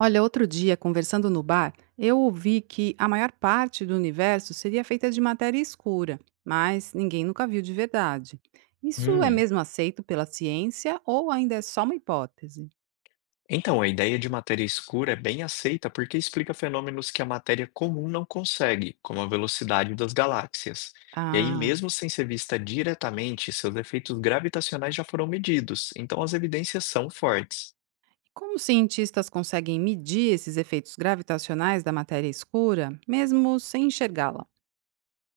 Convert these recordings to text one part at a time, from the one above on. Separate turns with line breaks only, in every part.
Olha, outro dia, conversando no bar, eu ouvi que a maior parte do universo seria feita de matéria escura, mas ninguém nunca viu de verdade. Isso é
Hum.
mesmo aceito pela ciência ou ainda é só uma hipótese?
Então, a ideia de matéria escura é bem aceita porque explica fenômenos que a matéria comum não consegue, como a velocidade das galáxias. E aí,
Ah,
mesmo sem ser vista diretamente, seus efeitos gravitacionais já foram medidos, então as evidências são fortes.
como os cientistas conseguem medir esses efeitos gravitacionais da matéria escura, mesmo sem enxergá-la?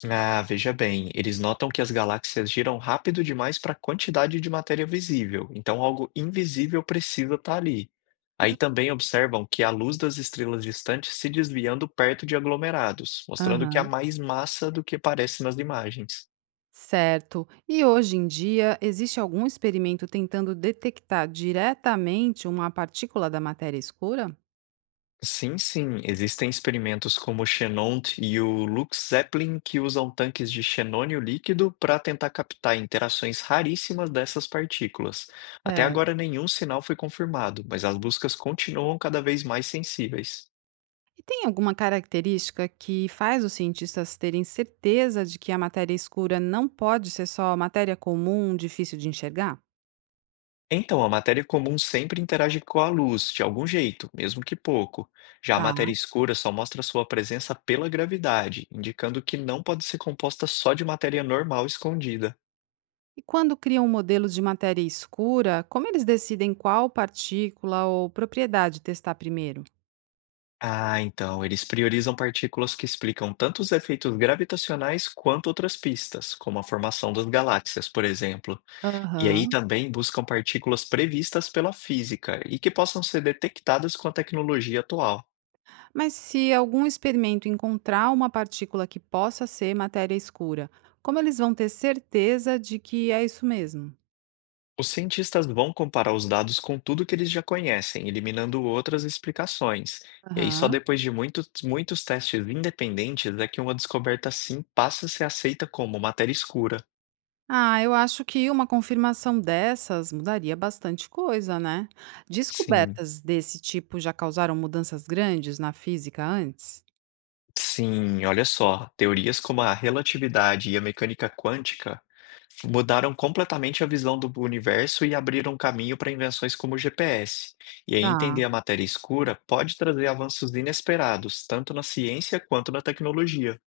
Ah, veja bem, eles notam que as galáxias giram rápido demais para a quantidade de matéria visível, então algo invisível precisa estar ali. Aí também observam que a luz das estrelas distantes se desviando perto de aglomerados, mostrando que há
Aham.
mais massa do que parece nas imagens.
Certo. E hoje em dia, existe algum experimento tentando detectar diretamente uma partícula da matéria escura?
Sim, sim. Existem experimentos como o Xenont e o Lux Zeppelin que usam tanques de xenônio líquido para tentar captar interações raríssimas dessas partículas. Até
Certo.
agora, nenhum sinal foi confirmado, mas as buscas continuam cada vez mais sensíveis.
E tem alguma característica que faz os cientistas terem certeza de que a matéria escura não pode ser só matéria comum, difícil de enxergar?
Então, a matéria comum sempre interage com a luz, de algum jeito, mesmo que pouco. Já a
Tá.
matéria escura só mostra sua presença pela gravidade, indicando que não pode ser composta só de matéria normal escondida.
E quando criam modelos de matéria escura, como eles decidem qual partícula ou propriedade testar primeiro?
Ah, então, eles priorizam partículas que explicam tanto os efeitos gravitacionais quanto outras pistas, como a formação das galáxias, por exemplo. E aí
Aham.
também buscam partículas previstas pela física e que possam ser detectadas com a tecnologia atual.
Mas se algum experimento encontrar uma partícula que possa ser matéria escura, como eles vão ter certeza de que é isso mesmo?
Os cientistas vão comparar os dados com tudo que eles já conhecem, eliminando outras explicações. E aí, só
Aham.
depois de muitos, muitos testes independentes é que uma descoberta assim passa a ser aceita como matéria escura.
Ah, eu acho que uma confirmação dessas mudaria bastante coisa, né?
Sim.
Descobertas desse tipo já causaram mudanças grandes na física antes?
Sim, olha só, teorias como a relatividade e a mecânica quântica mudaram completamente a visão do universo e abriram caminho para invenções como o GPS. E aí
Tá.
entender a matéria escura pode trazer avanços inesperados, tanto na ciência quanto na tecnologia.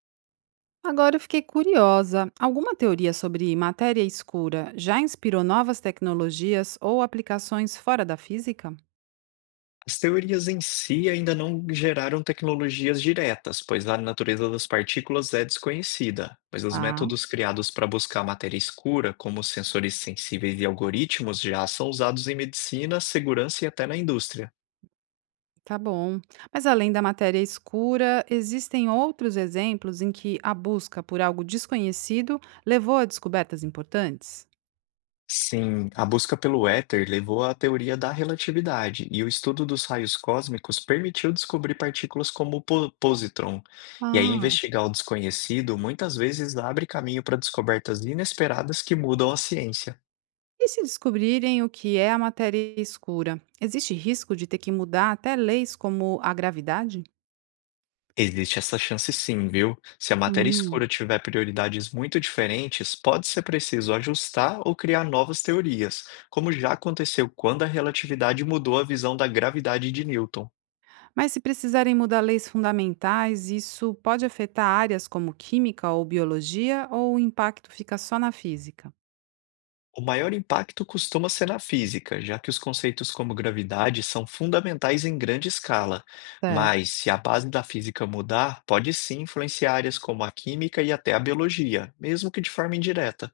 Agora eu fiquei curiosa. Alguma teoria sobre matéria escura já inspirou novas tecnologias ou aplicações fora da física?
As teorias em si ainda não geraram tecnologias diretas, pois a natureza das partículas é desconhecida, mas os
Ah,
métodos criados para buscar matéria escura, como os sensores sensíveis e algoritmos, já são usados em medicina, segurança e até na indústria.
tá bom. Mas além da matéria escura, existem outros exemplos em que a busca por algo desconhecido levou a descobertas importantes?
Sim, a busca pelo éter levou à teoria da relatividade, e o estudo dos raios cósmicos permitiu descobrir partículas como o positron. E aí,
Ah.
investigar o desconhecido muitas vezes abre caminho para descobertas inesperadas que mudam a ciência.
E se descobrirem o que é a matéria escura, existe risco de ter que mudar até leis como a gravidade?
Existe essa chance sim, viu? Se a matéria
Hum.
escura tiver prioridades muito diferentes, pode ser preciso ajustar ou criar novas teorias, como já aconteceu quando a relatividade mudou a visão da gravidade de Newton.
Mas se precisarem mudar leis fundamentais, isso pode afetar áreas como química ou biologia, ou o impacto fica só na física?
O maior impacto costuma ser na física, já que os conceitos como gravidade são fundamentais em grande escala.
Certo.
Mas, se a base da física mudar, pode sim influenciar áreas como a química e até a biologia, mesmo que de forma indireta.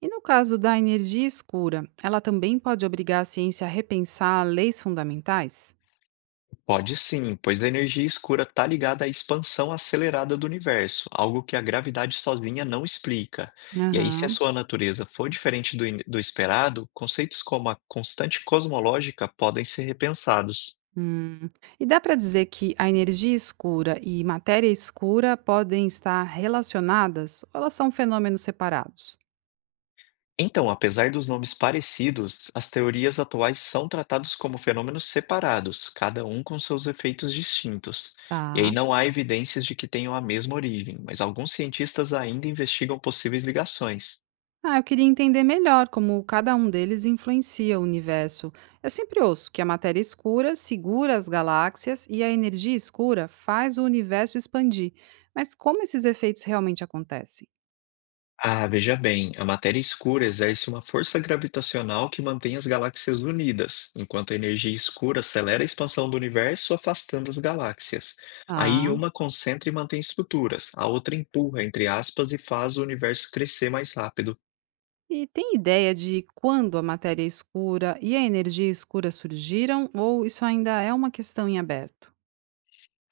E no caso da energia escura, ela também pode obrigar a ciência a repensar leis fundamentais?
Pode sim, pois a energia escura está ligada à expansão acelerada do universo, algo que a gravidade sozinha não explica. E aí, se a
Aham.
sua natureza for diferente do esperado, conceitos como a constante cosmológica podem ser repensados.
Hum. E dá para dizer que a energia escura e matéria escura podem estar relacionadas ou elas são fenômenos separados?
Então, apesar dos nomes parecidos, as teorias atuais são tratados como fenômenos separados, cada um com seus efeitos distintos. E aí
Tá.
não há evidências de que tenham a mesma origem, mas alguns cientistas ainda investigam possíveis ligações.
Ah, eu queria entender melhor como cada um deles influencia o universo. Eu sempre ouço que a matéria escura segura as galáxias e a energia escura faz o universo expandir. Mas como esses efeitos realmente acontecem?
Ah, veja bem, a matéria escura exerce uma força gravitacional que mantém as galáxias unidas, enquanto a energia escura acelera a expansão do universo, afastando as galáxias. Aí
Ah.
uma concentra e mantém estruturas, a outra empurra, entre aspas, e faz o universo crescer mais rápido.
E tem ideia de quando a matéria é escura e a energia escura surgiram, ou isso ainda é uma questão em aberto?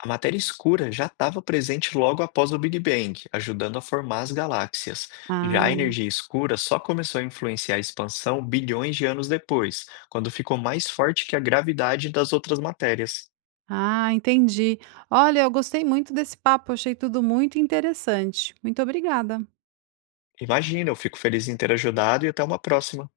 A matéria escura já estava presente logo após o Big Bang, ajudando a formar as galáxias. Já a
Ah,
energia escura só começou a influenciar a expansão bilhões de anos depois, quando ficou mais forte que a gravidade das outras matérias.
ah, entendi. Olha, eu gostei muito desse papo, achei tudo muito interessante. Muito obrigada.
Imagina, eu fico feliz em ter ajudado e até uma próxima.